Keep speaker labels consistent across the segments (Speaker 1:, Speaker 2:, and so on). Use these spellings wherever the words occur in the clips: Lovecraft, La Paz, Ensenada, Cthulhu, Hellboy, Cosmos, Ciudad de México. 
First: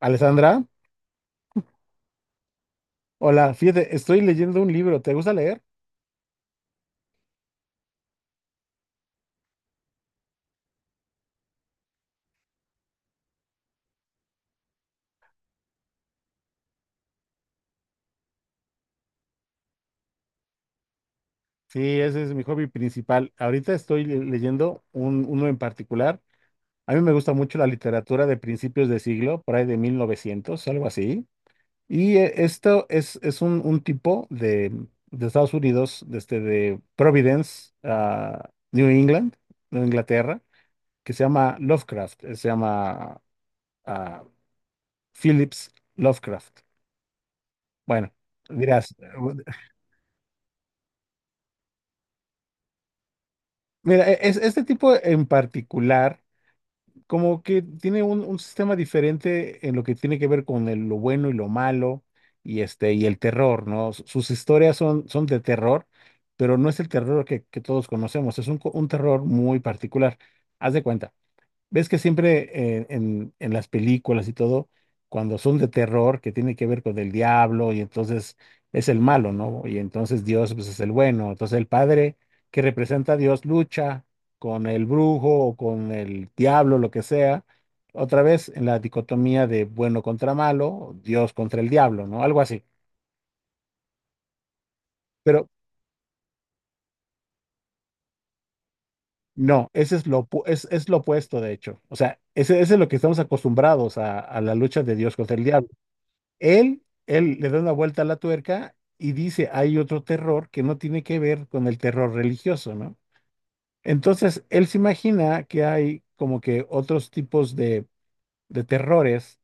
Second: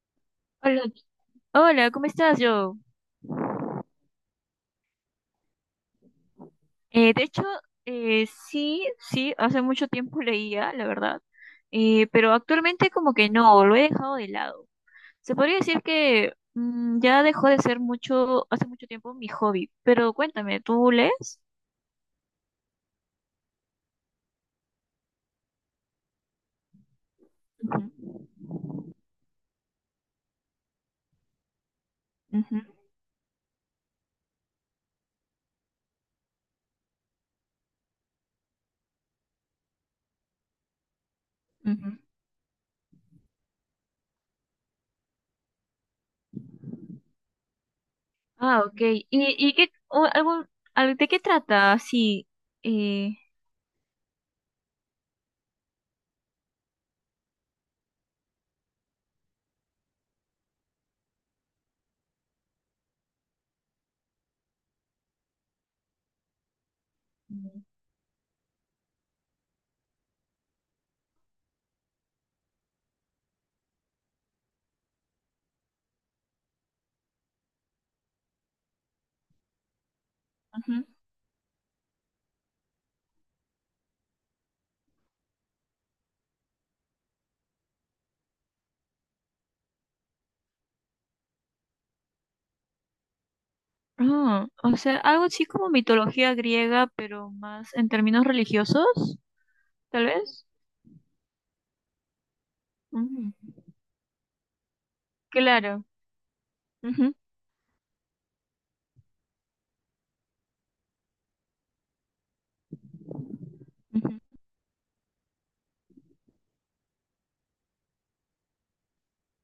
Speaker 1: Alessandra,
Speaker 2: Hola, hola, ¿cómo estás, yo?
Speaker 1: hola, fíjate, estoy leyendo un libro, ¿te gusta leer?
Speaker 2: De hecho, sí, sí, hace mucho tiempo leía, la verdad, pero actualmente como que no, lo he dejado de lado. Se podría decir que ya dejó de ser mucho, hace mucho tiempo mi hobby, pero cuéntame, ¿tú lees?
Speaker 1: Sí, ese es mi hobby principal. Ahorita estoy leyendo uno en particular. A mí me gusta mucho la
Speaker 2: Ujú,
Speaker 1: literatura de principios de siglo, por ahí de 1900, algo así. Y
Speaker 2: ujú,
Speaker 1: esto es un tipo de Estados Unidos, desde de Providence, New England, Nueva Inglaterra, que se llama
Speaker 2: ujú.
Speaker 1: Lovecraft, se llama ah, Phillips Lovecraft. Bueno,
Speaker 2: Ah, ok.
Speaker 1: dirás.
Speaker 2: ¿Y qué, o de qué trata? Sí. Eh,
Speaker 1: Mira, este tipo en particular, como que tiene un sistema diferente en lo que tiene que ver con lo bueno y lo malo y, y el terror, ¿no? Sus historias son de terror, pero no es el terror que todos conocemos, es un terror muy particular. Haz de cuenta. Ves que siempre en las películas y todo, cuando son de terror, que tiene que ver con el diablo, y entonces es el malo, ¿no? Y entonces Dios, pues, es
Speaker 2: ujú.
Speaker 1: el bueno. Entonces el padre que representa a Dios lucha con el brujo o con el diablo, lo que sea. Otra vez en la dicotomía de bueno contra malo, Dios contra el diablo, ¿no? Algo así.
Speaker 2: Ah, o sea, algo así
Speaker 1: Pero
Speaker 2: como mitología griega, pero más en términos religiosos.
Speaker 1: no, ese
Speaker 2: tal
Speaker 1: es lo, opu-
Speaker 2: vez.
Speaker 1: es, es lo opuesto, de hecho. O sea, ese es lo que estamos
Speaker 2: Ujú,
Speaker 1: acostumbrados a la lucha de Dios contra el diablo.
Speaker 2: claro.
Speaker 1: Él,
Speaker 2: Ujú,
Speaker 1: él le da una vuelta a la tuerca y dice, hay otro terror que no tiene que ver con el terror religioso, ¿no?
Speaker 2: ujú,
Speaker 1: Entonces, él se imagina que hay como que otros tipos de terrores,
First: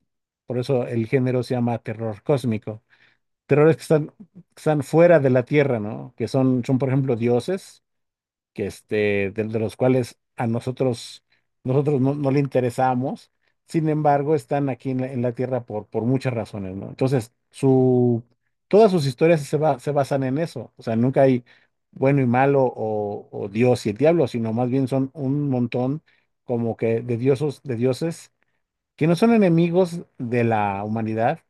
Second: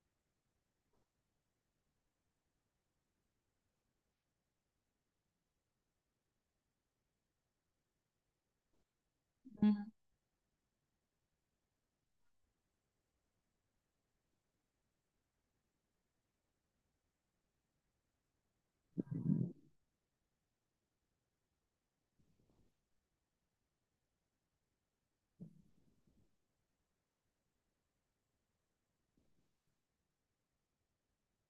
Speaker 1: por eso el género se llama terror cósmico, terrores que están, fuera de la Tierra, ¿no? Que son, por ejemplo, dioses que de
Speaker 2: ujú,
Speaker 1: los cuales a nosotros no le interesamos, sin embargo, están aquí en la Tierra por muchas razones, ¿no? Entonces, todas sus historias se basan en eso, o sea, nunca hay bueno y malo o Dios y el diablo, sino más bien son un montón como que de dioses que no son enemigos de la humanidad,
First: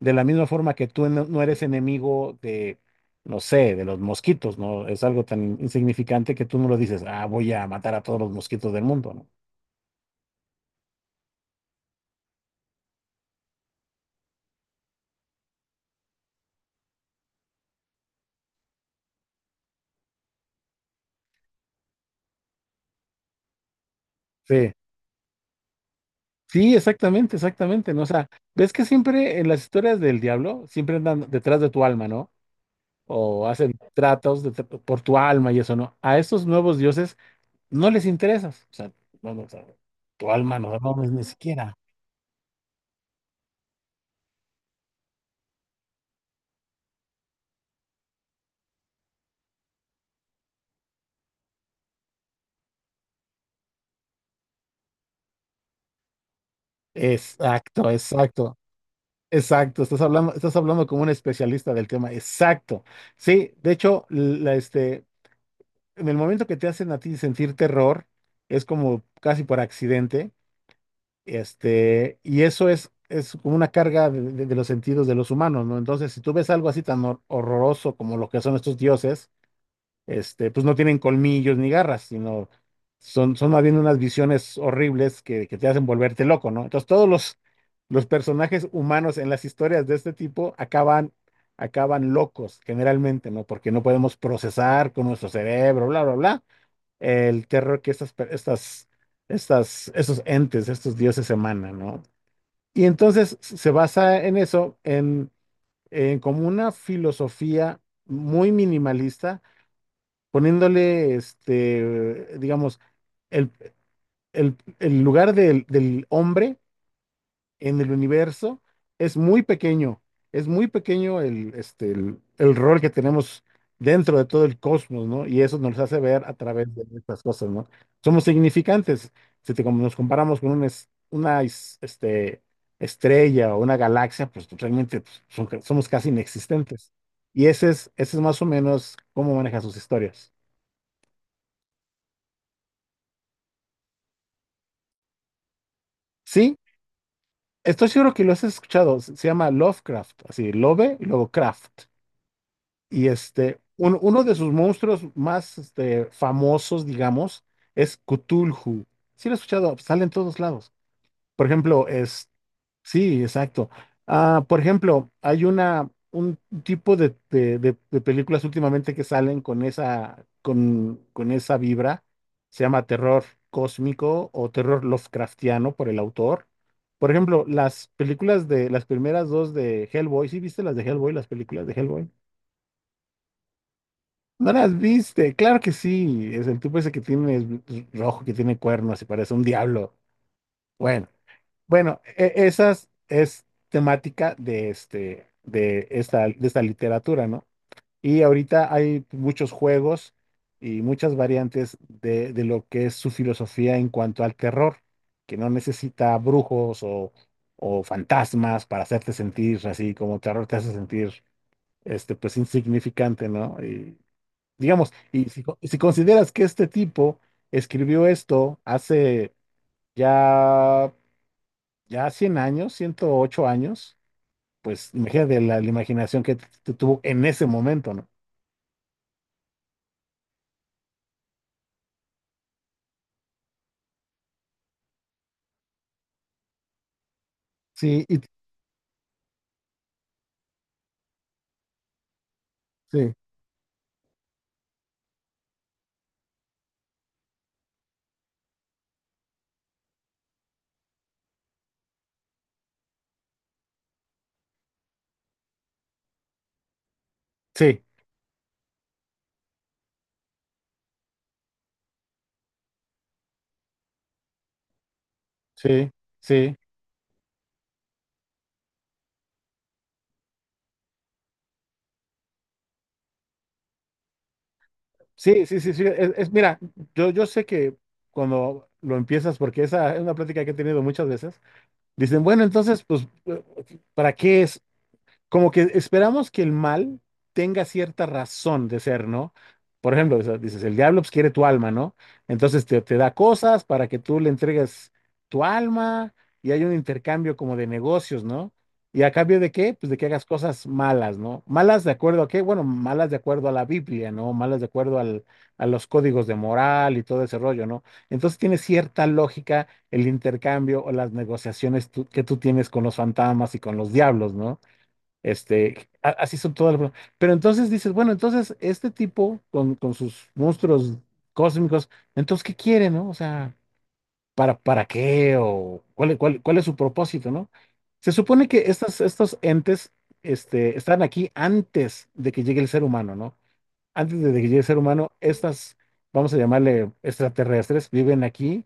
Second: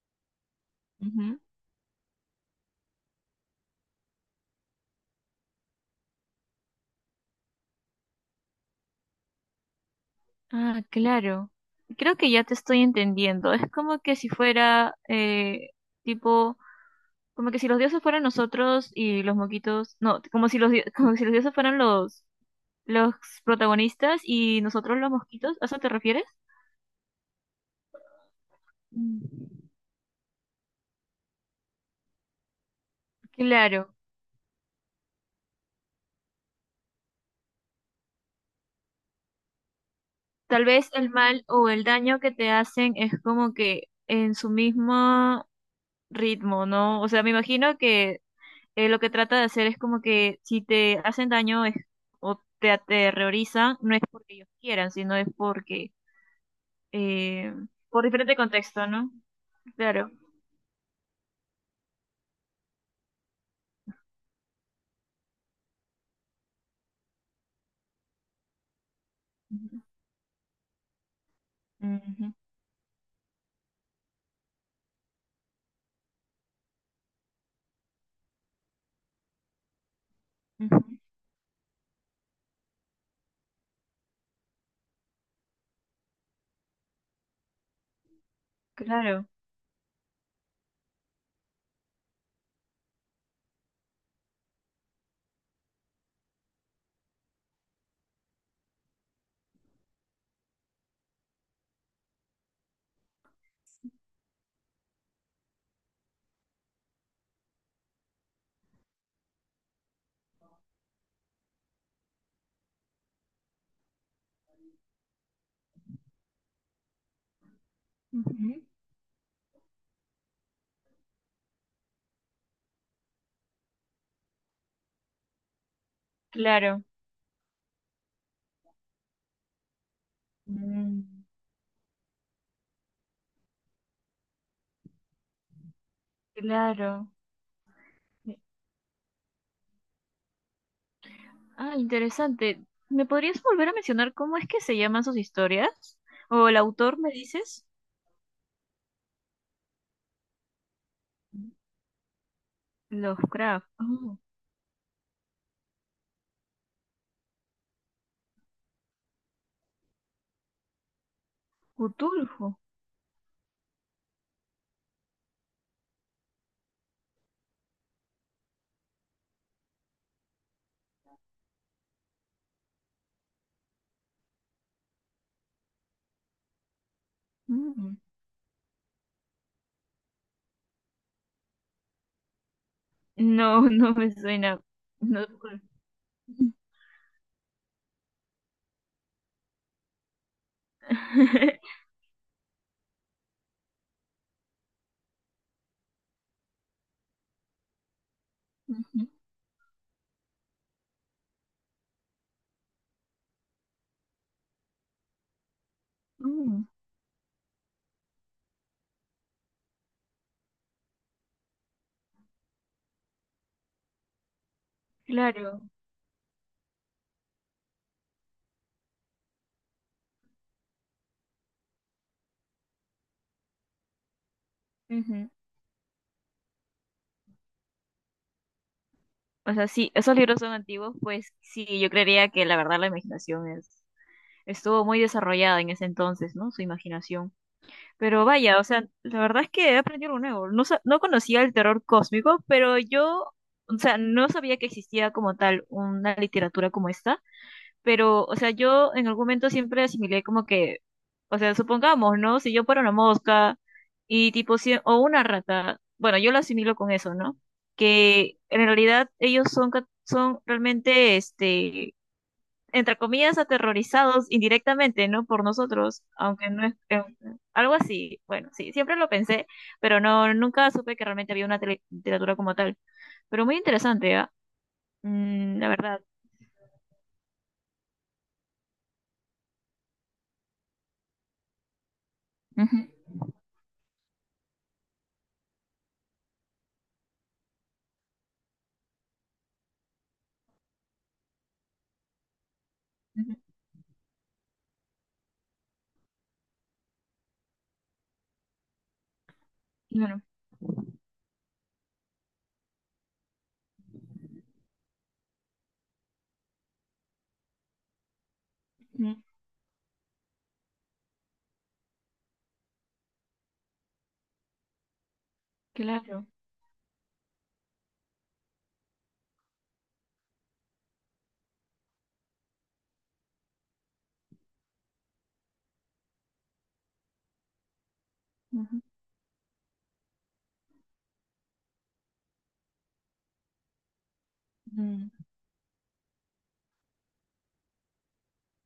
Speaker 1: de la misma forma que tú no,
Speaker 2: ujú.
Speaker 1: no eres enemigo de, no sé, de los mosquitos, ¿no? Es algo tan insignificante que tú no lo dices, ah, voy a matar a todos los mosquitos del mundo, ¿no?
Speaker 2: Ah, claro. Creo que ya te estoy entendiendo. Es como que si fuera, tipo, como que si los dioses fueran nosotros y los moquitos, no, como si como si los dioses fueran los protagonistas y
Speaker 1: Sí.
Speaker 2: nosotros los mosquitos. ¿A eso te refieres?
Speaker 1: Sí, exactamente, exactamente, ¿no? O sea, ves que siempre
Speaker 2: Mm.
Speaker 1: en las historias del diablo, siempre andan detrás de tu alma, ¿no? O hacen
Speaker 2: Claro,
Speaker 1: tratos por tu alma y eso, ¿no? A estos nuevos dioses no les interesas, o sea, no, no, o sea, tu alma
Speaker 2: tal
Speaker 1: no,
Speaker 2: vez
Speaker 1: no,
Speaker 2: el
Speaker 1: ni
Speaker 2: mal o
Speaker 1: siquiera.
Speaker 2: el daño que te hacen es como que en su mismo ritmo, ¿no? O sea, me imagino que lo que trata de hacer es como que si te hacen daño es- o te aterrorizan, no es porque ellos quieran, sino es porque, eh,
Speaker 1: Exacto,
Speaker 2: por diferente
Speaker 1: exacto.
Speaker 2: contexto, ¿no?
Speaker 1: Exacto, estás
Speaker 2: Claro.
Speaker 1: hablando, estás hablando como un especialista del tema. Exacto. Sí, de hecho, en el momento que te hacen a ti sentir terror, es como casi por
Speaker 2: Ujú,
Speaker 1: accidente,
Speaker 2: ujú,
Speaker 1: y eso es, como una carga de los sentidos de los humanos, ¿no? Entonces, si tú ves algo así tan horroroso como lo que son estos dioses, pues no
Speaker 2: ujú.
Speaker 1: tienen colmillos ni garras, sino son más bien unas visiones horribles que te hacen volverte loco, ¿no? Entonces todos los personajes humanos
Speaker 2: Claro.
Speaker 1: en las historias de este tipo acaban, locos generalmente, ¿no? Porque no podemos procesar con nuestro cerebro, bla, bla, bla, el terror que estas, per- estas, estas, estos entes, estos dioses emanan, ¿no? Y entonces se basa en eso, en como una filosofía muy minimalista poniéndole, digamos, el, el lugar del hombre en el universo
Speaker 2: Ujú.
Speaker 1: es muy pequeño, es muy pequeño el rol que tenemos dentro de todo el cosmos, ¿no? Y eso nos hace ver a través de
Speaker 2: Claro.
Speaker 1: estas cosas, ¿no? Somos significantes, si te- como nos comparamos con una, es-
Speaker 2: Mm,
Speaker 1: una es- este, estrella o una galaxia, pues realmente pues, somos casi inexistentes.
Speaker 2: Claro.
Speaker 1: Y ese es
Speaker 2: Sí.
Speaker 1: más o menos cómo maneja sus historias.
Speaker 2: Ah, interesante. ¿Me podrías volver a mencionar cómo es que se llaman sus historias? ¿O
Speaker 1: Sí,
Speaker 2: el autor me dices?
Speaker 1: estoy seguro que lo has escuchado. Se llama Lovecraft, así, Love y luego Craft. Y
Speaker 2: Lovecraft.
Speaker 1: un-
Speaker 2: Oh,
Speaker 1: uno de sus monstruos más famosos, digamos, es Cthulhu. Sí lo he escuchado, sale en todos lados. Por ejemplo.
Speaker 2: Cthulhu.
Speaker 1: Sí, exacto. Ah, por ejemplo, hay un tipo de películas últimamente que salen con esa vibra. Se llama terror cósmico o terror Lovecraftiano por el autor. Por ejemplo, las películas de las primeras dos de Hellboy. ¿Sí viste las de Hellboy, las películas de Hellboy?
Speaker 2: No, no me
Speaker 1: ¿No
Speaker 2: suena.
Speaker 1: las
Speaker 2: No.
Speaker 1: viste? Claro que sí. Es el tipo ese que tiene es rojo, que tiene cuernos y parece un diablo. Bueno. Bueno, esas es temática de esta literatura, ¿no? Y ahorita hay muchos juegos y muchas variantes de lo que es su filosofía en cuanto al terror, que no necesita
Speaker 2: Mm,
Speaker 1: brujos o fantasmas para hacerte sentir así como terror te hace sentir, pues insignificante, ¿no? Y digamos, y si, co-
Speaker 2: Claro.
Speaker 1: si consideras que este tipo escribió esto hace ya ya 100 años, 108 años, pues
Speaker 2: Ujú.
Speaker 1: imagínate la imaginación que tuvo en ese momento, ¿no?
Speaker 2: O sea, sí, esos libros son antiguos, pues sí, yo creería que la verdad la imaginación es, estuvo muy desarrollada en ese entonces, ¿no? Su imaginación.
Speaker 1: Sí,
Speaker 2: Pero vaya, o sea, la verdad es que he aprendido algo nuevo. No, no conocía el terror cósmico, pero
Speaker 1: sí,
Speaker 2: yo, o sea, no sabía que existía como tal una literatura como esta. Pero, o sea, yo en algún momento siempre asimilé como que, o sea, supongamos, ¿no? Si yo fuera una mosca y tipo, o una rata, bueno, yo lo asimilo con eso, ¿no?
Speaker 1: sí,
Speaker 2: Que en realidad ellos son, son realmente, este, entre comillas, aterrorizados indirectamente, ¿no? Por
Speaker 1: sí,
Speaker 2: nosotros, aunque
Speaker 1: sí,
Speaker 2: no es, algo así. Bueno, sí, siempre lo pensé, pero no, nunca supe que realmente había una literatura como tal. Pero muy interesante, ¿ah?
Speaker 1: sí,
Speaker 2: Mm,
Speaker 1: sí,
Speaker 2: la
Speaker 1: sí, sí.
Speaker 2: verdad.
Speaker 1: Mira, yo sé que cuando lo empiezas, porque esa es una plática que he tenido muchas veces, dicen, bueno,
Speaker 2: Ujú,
Speaker 1: entonces, pues, ¿para qué es? Como que esperamos que el mal tenga cierta razón de ser, ¿no? Por ejemplo, o sea, dices, el diablo pues, quiere tu alma, ¿no? Entonces te da
Speaker 2: ujú.
Speaker 1: cosas para que tú le entregues tu alma y hay un intercambio como de negocios, ¿no? ¿Y a cambio de qué? Pues de que
Speaker 2: Claro,
Speaker 1: hagas cosas malas, ¿no? ¿Malas de acuerdo a qué? Bueno, malas de acuerdo a la Biblia, ¿no? Malas de acuerdo a los códigos de moral y todo ese rollo, ¿no? Entonces tiene cierta
Speaker 2: ujú,
Speaker 1: lógica el intercambio o las negociaciones que tú tienes con los fantasmas y con los diablos, ¿no?
Speaker 2: claro.
Speaker 1: Así son todas las... Pero entonces dices, bueno, entonces este tipo con sus monstruos cósmicos, entonces, ¿qué quiere, no? O sea, ¿para qué? ¿O cuál es su propósito, no? Se supone que
Speaker 2: Ujú.
Speaker 1: estos entes, están aquí antes de que llegue el ser humano, ¿no? Antes de que llegue el ser
Speaker 2: Mm,
Speaker 1: humano, vamos a llamarle extraterrestres, viven aquí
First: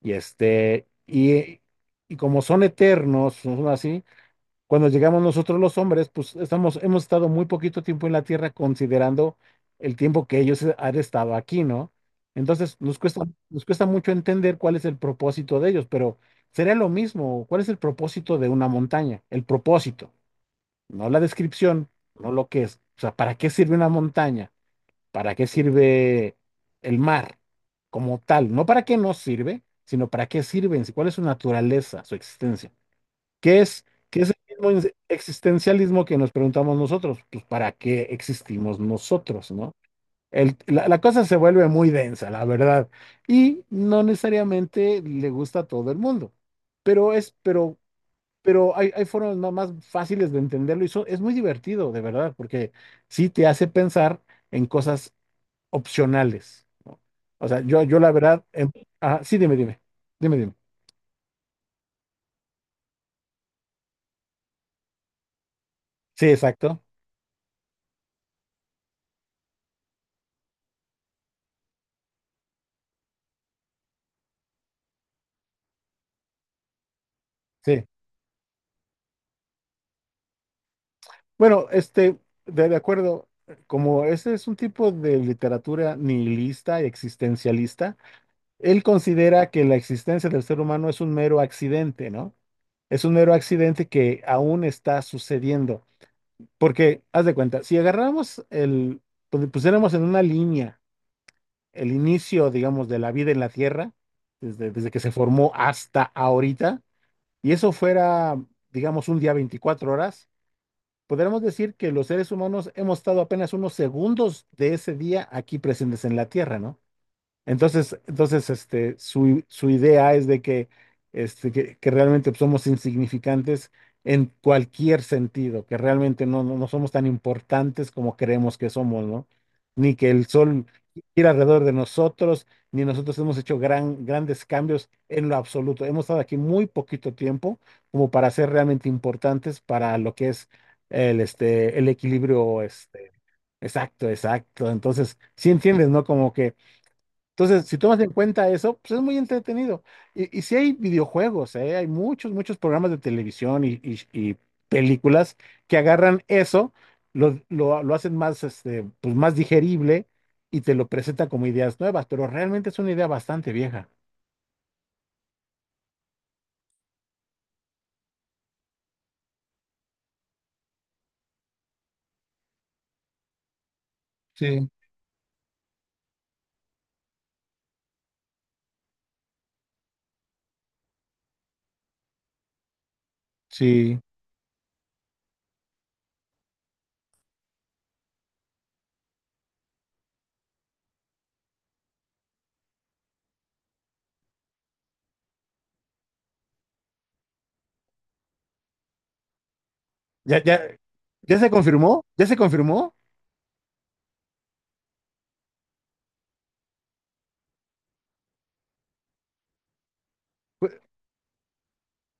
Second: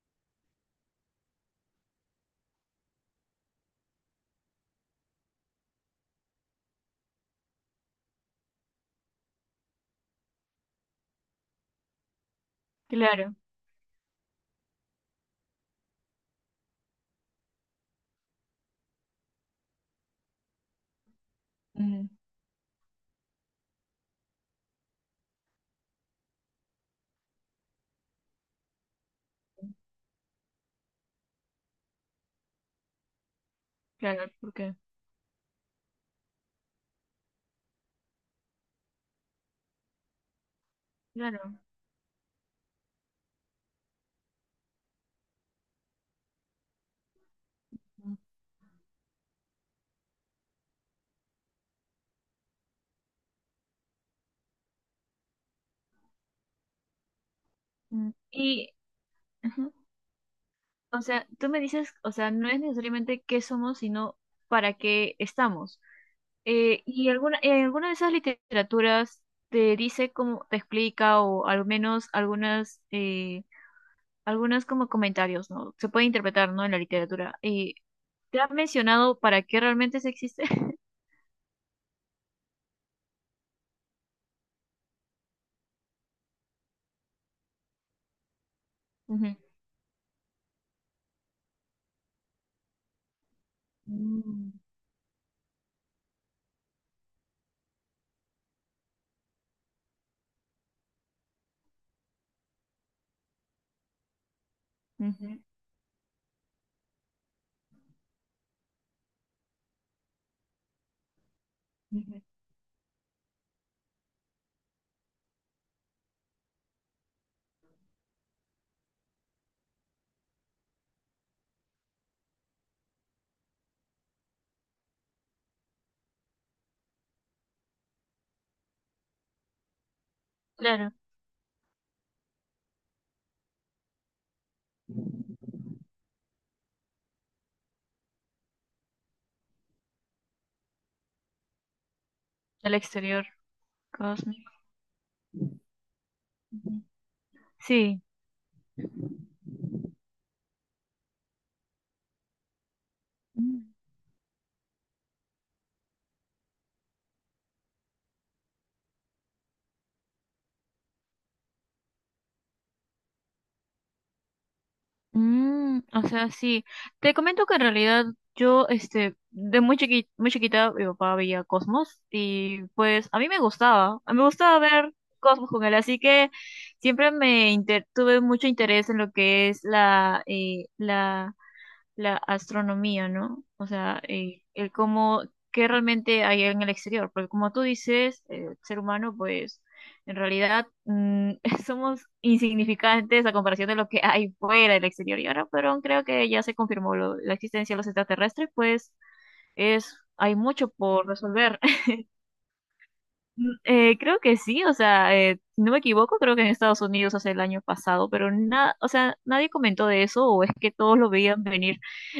Speaker 1: y y como son eternos, son así, cuando llegamos nosotros los hombres, pues hemos estado muy poquito tiempo en la Tierra considerando el tiempo que ellos han estado aquí, ¿no? Entonces nos cuesta,
Speaker 2: Claro,
Speaker 1: nos cuesta mucho entender cuál es el propósito de ellos, pero sería lo mismo, ¿cuál es el propósito de una montaña? El propósito, no la descripción,
Speaker 2: mm,
Speaker 1: no lo que es. O sea, ¿para qué sirve una montaña? ¿Para qué sirve el mar como tal? No para qué nos sirve, sino para qué sirven, cuál es su naturaleza, su existencia. ¿Qué es, qué es
Speaker 2: claro,
Speaker 1: el mismo
Speaker 2: porque,
Speaker 1: existencialismo que nos preguntamos nosotros? Pues, ¿para qué existimos nosotros, no? La cosa se
Speaker 2: claro.
Speaker 1: vuelve muy densa, la verdad, y no necesariamente le gusta a todo el mundo, pero es, pero,
Speaker 2: mm,
Speaker 1: pero hay formas más fáciles de entenderlo y eso es muy divertido, de verdad, porque sí te hace pensar en cosas opcionales, ¿no? O sea, yo la
Speaker 2: mm.
Speaker 1: verdad,
Speaker 2: Y,
Speaker 1: ajá, sí, dime,
Speaker 2: ujú,
Speaker 1: dime, dime, dime.
Speaker 2: o sea, tú me dices, o sea, no es necesariamente qué somos, sino para qué estamos.
Speaker 1: Sí, exacto.
Speaker 2: Y alguna, en alguna de esas literaturas te dice cómo te explica, o al menos algunas, algunos como comentarios, ¿no? Se puede interpretar, ¿no? En la literatura. Y
Speaker 1: Sí.
Speaker 2: ¿te han mencionado para qué realmente se existe?
Speaker 1: Bueno, de acuerdo, como ese es un tipo de literatura nihilista y existencialista, él
Speaker 2: Ujú.
Speaker 1: considera que la existencia del ser humano es un mero accidente, ¿no? Es un mero accidente que
Speaker 2: Mm,
Speaker 1: aún está sucediendo. Porque, haz de cuenta, si agarramos pusiéramos en una línea el inicio, digamos, de la vida en la Tierra, desde que se
Speaker 2: ujú,
Speaker 1: formó hasta ahorita, y eso fuera, digamos, un día 24 horas. Podríamos decir que los
Speaker 2: ujú.
Speaker 1: seres humanos hemos estado apenas unos segundos de ese día aquí presentes en la Tierra, ¿no? Entonces su idea es de que realmente pues, somos insignificantes en cualquier sentido, que realmente no somos tan importantes como creemos que somos, ¿no? Ni que el sol
Speaker 2: Claro,
Speaker 1: gira alrededor de nosotros, ni nosotros hemos hecho grandes cambios en lo absoluto. Hemos estado aquí muy poquito tiempo como para ser realmente importantes para lo que es el equilibrio,
Speaker 2: al exterior.
Speaker 1: exacto,
Speaker 2: Cósmico.
Speaker 1: exacto. Entonces, sí entiendes, ¿no? Como que entonces, si tomas
Speaker 2: Sí.
Speaker 1: en cuenta eso, pues es muy entretenido. Y sí hay videojuegos, ¿eh? Hay muchos programas de
Speaker 2: Mm,
Speaker 1: televisión y películas que agarran eso, lo hacen más, pues más digerible y te lo presentan como ideas nuevas, pero realmente es una idea bastante vieja.
Speaker 2: Mm, o sea, sí. Te comento que en realidad yo, de muy chiquita, mi papá veía Cosmos y pues a mí me gustaba, a mí me gustaba
Speaker 1: Sí,
Speaker 2: ver Cosmos con él, así que siempre tuve mucho interés en lo que es la astronomía, ¿no? O
Speaker 1: sí.
Speaker 2: sea, el cómo, qué realmente hay en el exterior, porque como tú dices, el ser humano, pues en realidad somos insignificantes a comparación de lo que hay fuera del exterior. Y ahora, pero creo que ya se confirmó la existencia de los extraterrestres, pues es, hay
Speaker 1: ¿Ya, ya,
Speaker 2: mucho por
Speaker 1: ya se
Speaker 2: resolver.
Speaker 1: confirmó? ¿Ya se confirmó?
Speaker 2: Mm, creo que sí, o sea, si no me equivoco, creo que en Estados Unidos hace el año pasado, pero nada, o sea, nadie comentó de eso, o es que
Speaker 1: Pues,
Speaker 2: todos lo veían venir.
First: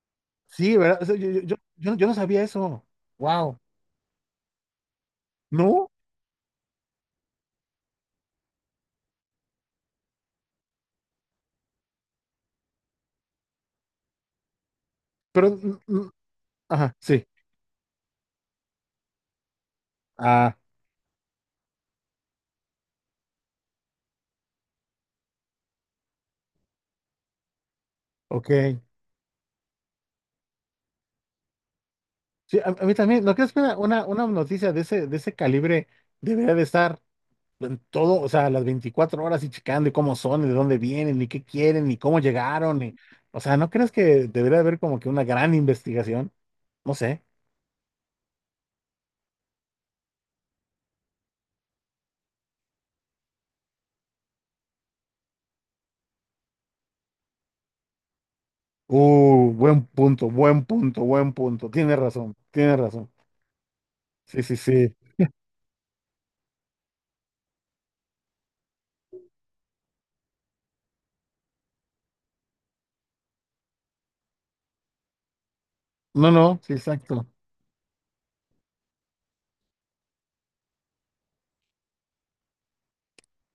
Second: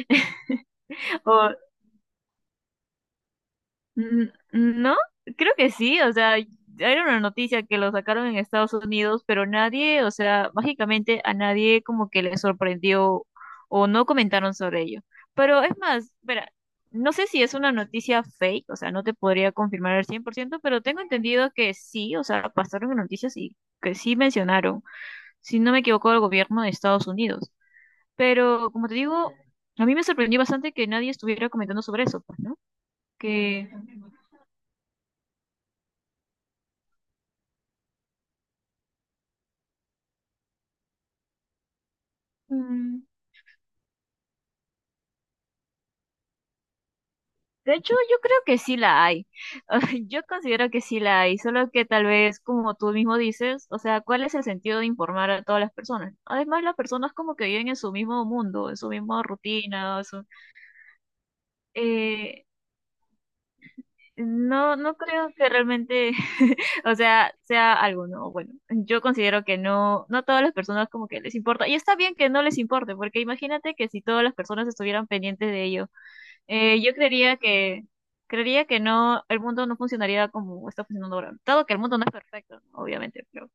Speaker 1: sí, ¿verdad? O sea, yo no sabía eso. Wow.
Speaker 2: Mm, no, creo que
Speaker 1: ¿No?
Speaker 2: sí, o sea, era una noticia que lo sacaron en Estados Unidos, pero nadie, o sea, mágicamente a nadie como que le sorprendió o no comentaron sobre ello.
Speaker 1: Pero,
Speaker 2: Pero
Speaker 1: mm,
Speaker 2: es más,
Speaker 1: mm,
Speaker 2: espera,
Speaker 1: ajá,
Speaker 2: no
Speaker 1: sí.
Speaker 2: sé si es una noticia fake, o sea, no te podría confirmar al cien por
Speaker 1: Ah,
Speaker 2: ciento pero tengo entendido que sí, o sea, pasaron en noticias y que sí mencionaron, si no me equivoco, el gobierno de Estados Unidos. Pero
Speaker 1: ok.
Speaker 2: como te digo, a mí me sorprendió bastante que nadie estuviera comentando sobre eso, pues,
Speaker 1: Sí,
Speaker 2: ¿no?
Speaker 1: a mí también, ¿no crees que
Speaker 2: Que...
Speaker 1: una noticia de ese calibre debería de estar en todo, o sea, las 24 horas y checando y cómo son, y de dónde vienen, y qué quieren, y cómo llegaron, o sea, ¿no crees que debería haber como que una gran investigación? No sé.
Speaker 2: De hecho, yo creo que sí la hay. Yo considero que sí la hay, solo que tal vez, como tú mismo dices, o sea, ¿cuál es el sentido de informar a todas las personas? Además, las personas como que viven en su mismo mundo, en su misma
Speaker 1: Buen
Speaker 2: rutina, en
Speaker 1: punto, buen punto, buen punto. Tienes razón,
Speaker 2: eh,
Speaker 1: tienes razón. Sí, sí,
Speaker 2: no,
Speaker 1: sí.
Speaker 2: no creo que realmente, o sea, sea algo, ¿no? Bueno, yo considero que no, no a todas las personas como que les importa. Y está bien que no les importe, porque imagínate que si todas las personas estuvieran pendientes de ello
Speaker 1: No, no, sí,
Speaker 2: Eh, Yo
Speaker 1: exacto.
Speaker 2: creería que no, el mundo no funcionaría como está funcionando ahora. Dado que el mundo no es perfecto, ¿no? Obviamente, pero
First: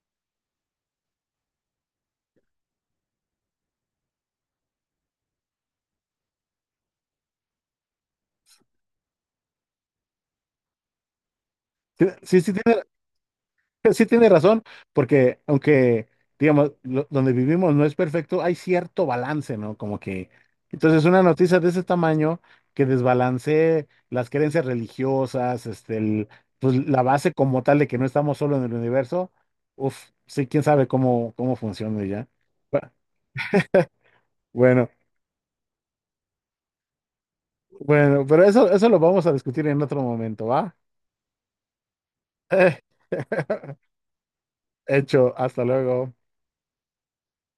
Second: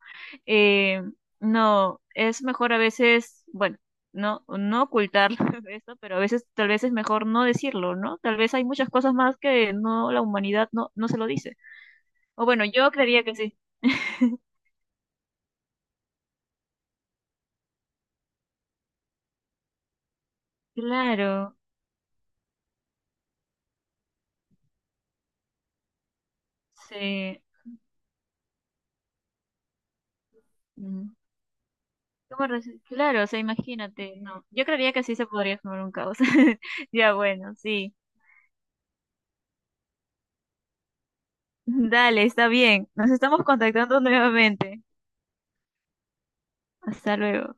Speaker 2: eh, no, es mejor a veces, bueno, no, no ocultar esto, pero a veces tal vez es mejor no decirlo, ¿no? Tal vez hay muchas cosas más que no, la humanidad no, no se lo dice.
Speaker 1: Sí, sí,
Speaker 2: O
Speaker 1: sí,
Speaker 2: bueno,
Speaker 1: tiene-
Speaker 2: yo creería que sí.
Speaker 1: Sí tiene razón, porque aunque, digamos, donde vivimos no es perfecto, hay cierto balance, ¿no? Como que, entonces una
Speaker 2: Claro,
Speaker 1: noticia de ese tamaño que desbalancee las creencias religiosas, pues la base
Speaker 2: sí.
Speaker 1: como tal de que no estamos solo en el universo, uf, sí, quién sabe
Speaker 2: Mm.
Speaker 1: cómo funciona ya. Bu-
Speaker 2: Claro, o sea, imagínate, no. Yo
Speaker 1: Bueno,
Speaker 2: creería que sí se podría formar un caos. Ya, bueno, sí.
Speaker 1: bueno, pero eso lo vamos a discutir en otro momento, ¿va?
Speaker 2: Dale, está bien. Nos estamos contactando nuevamente.
Speaker 1: Hecho, hasta luego.
Speaker 2: Hasta luego.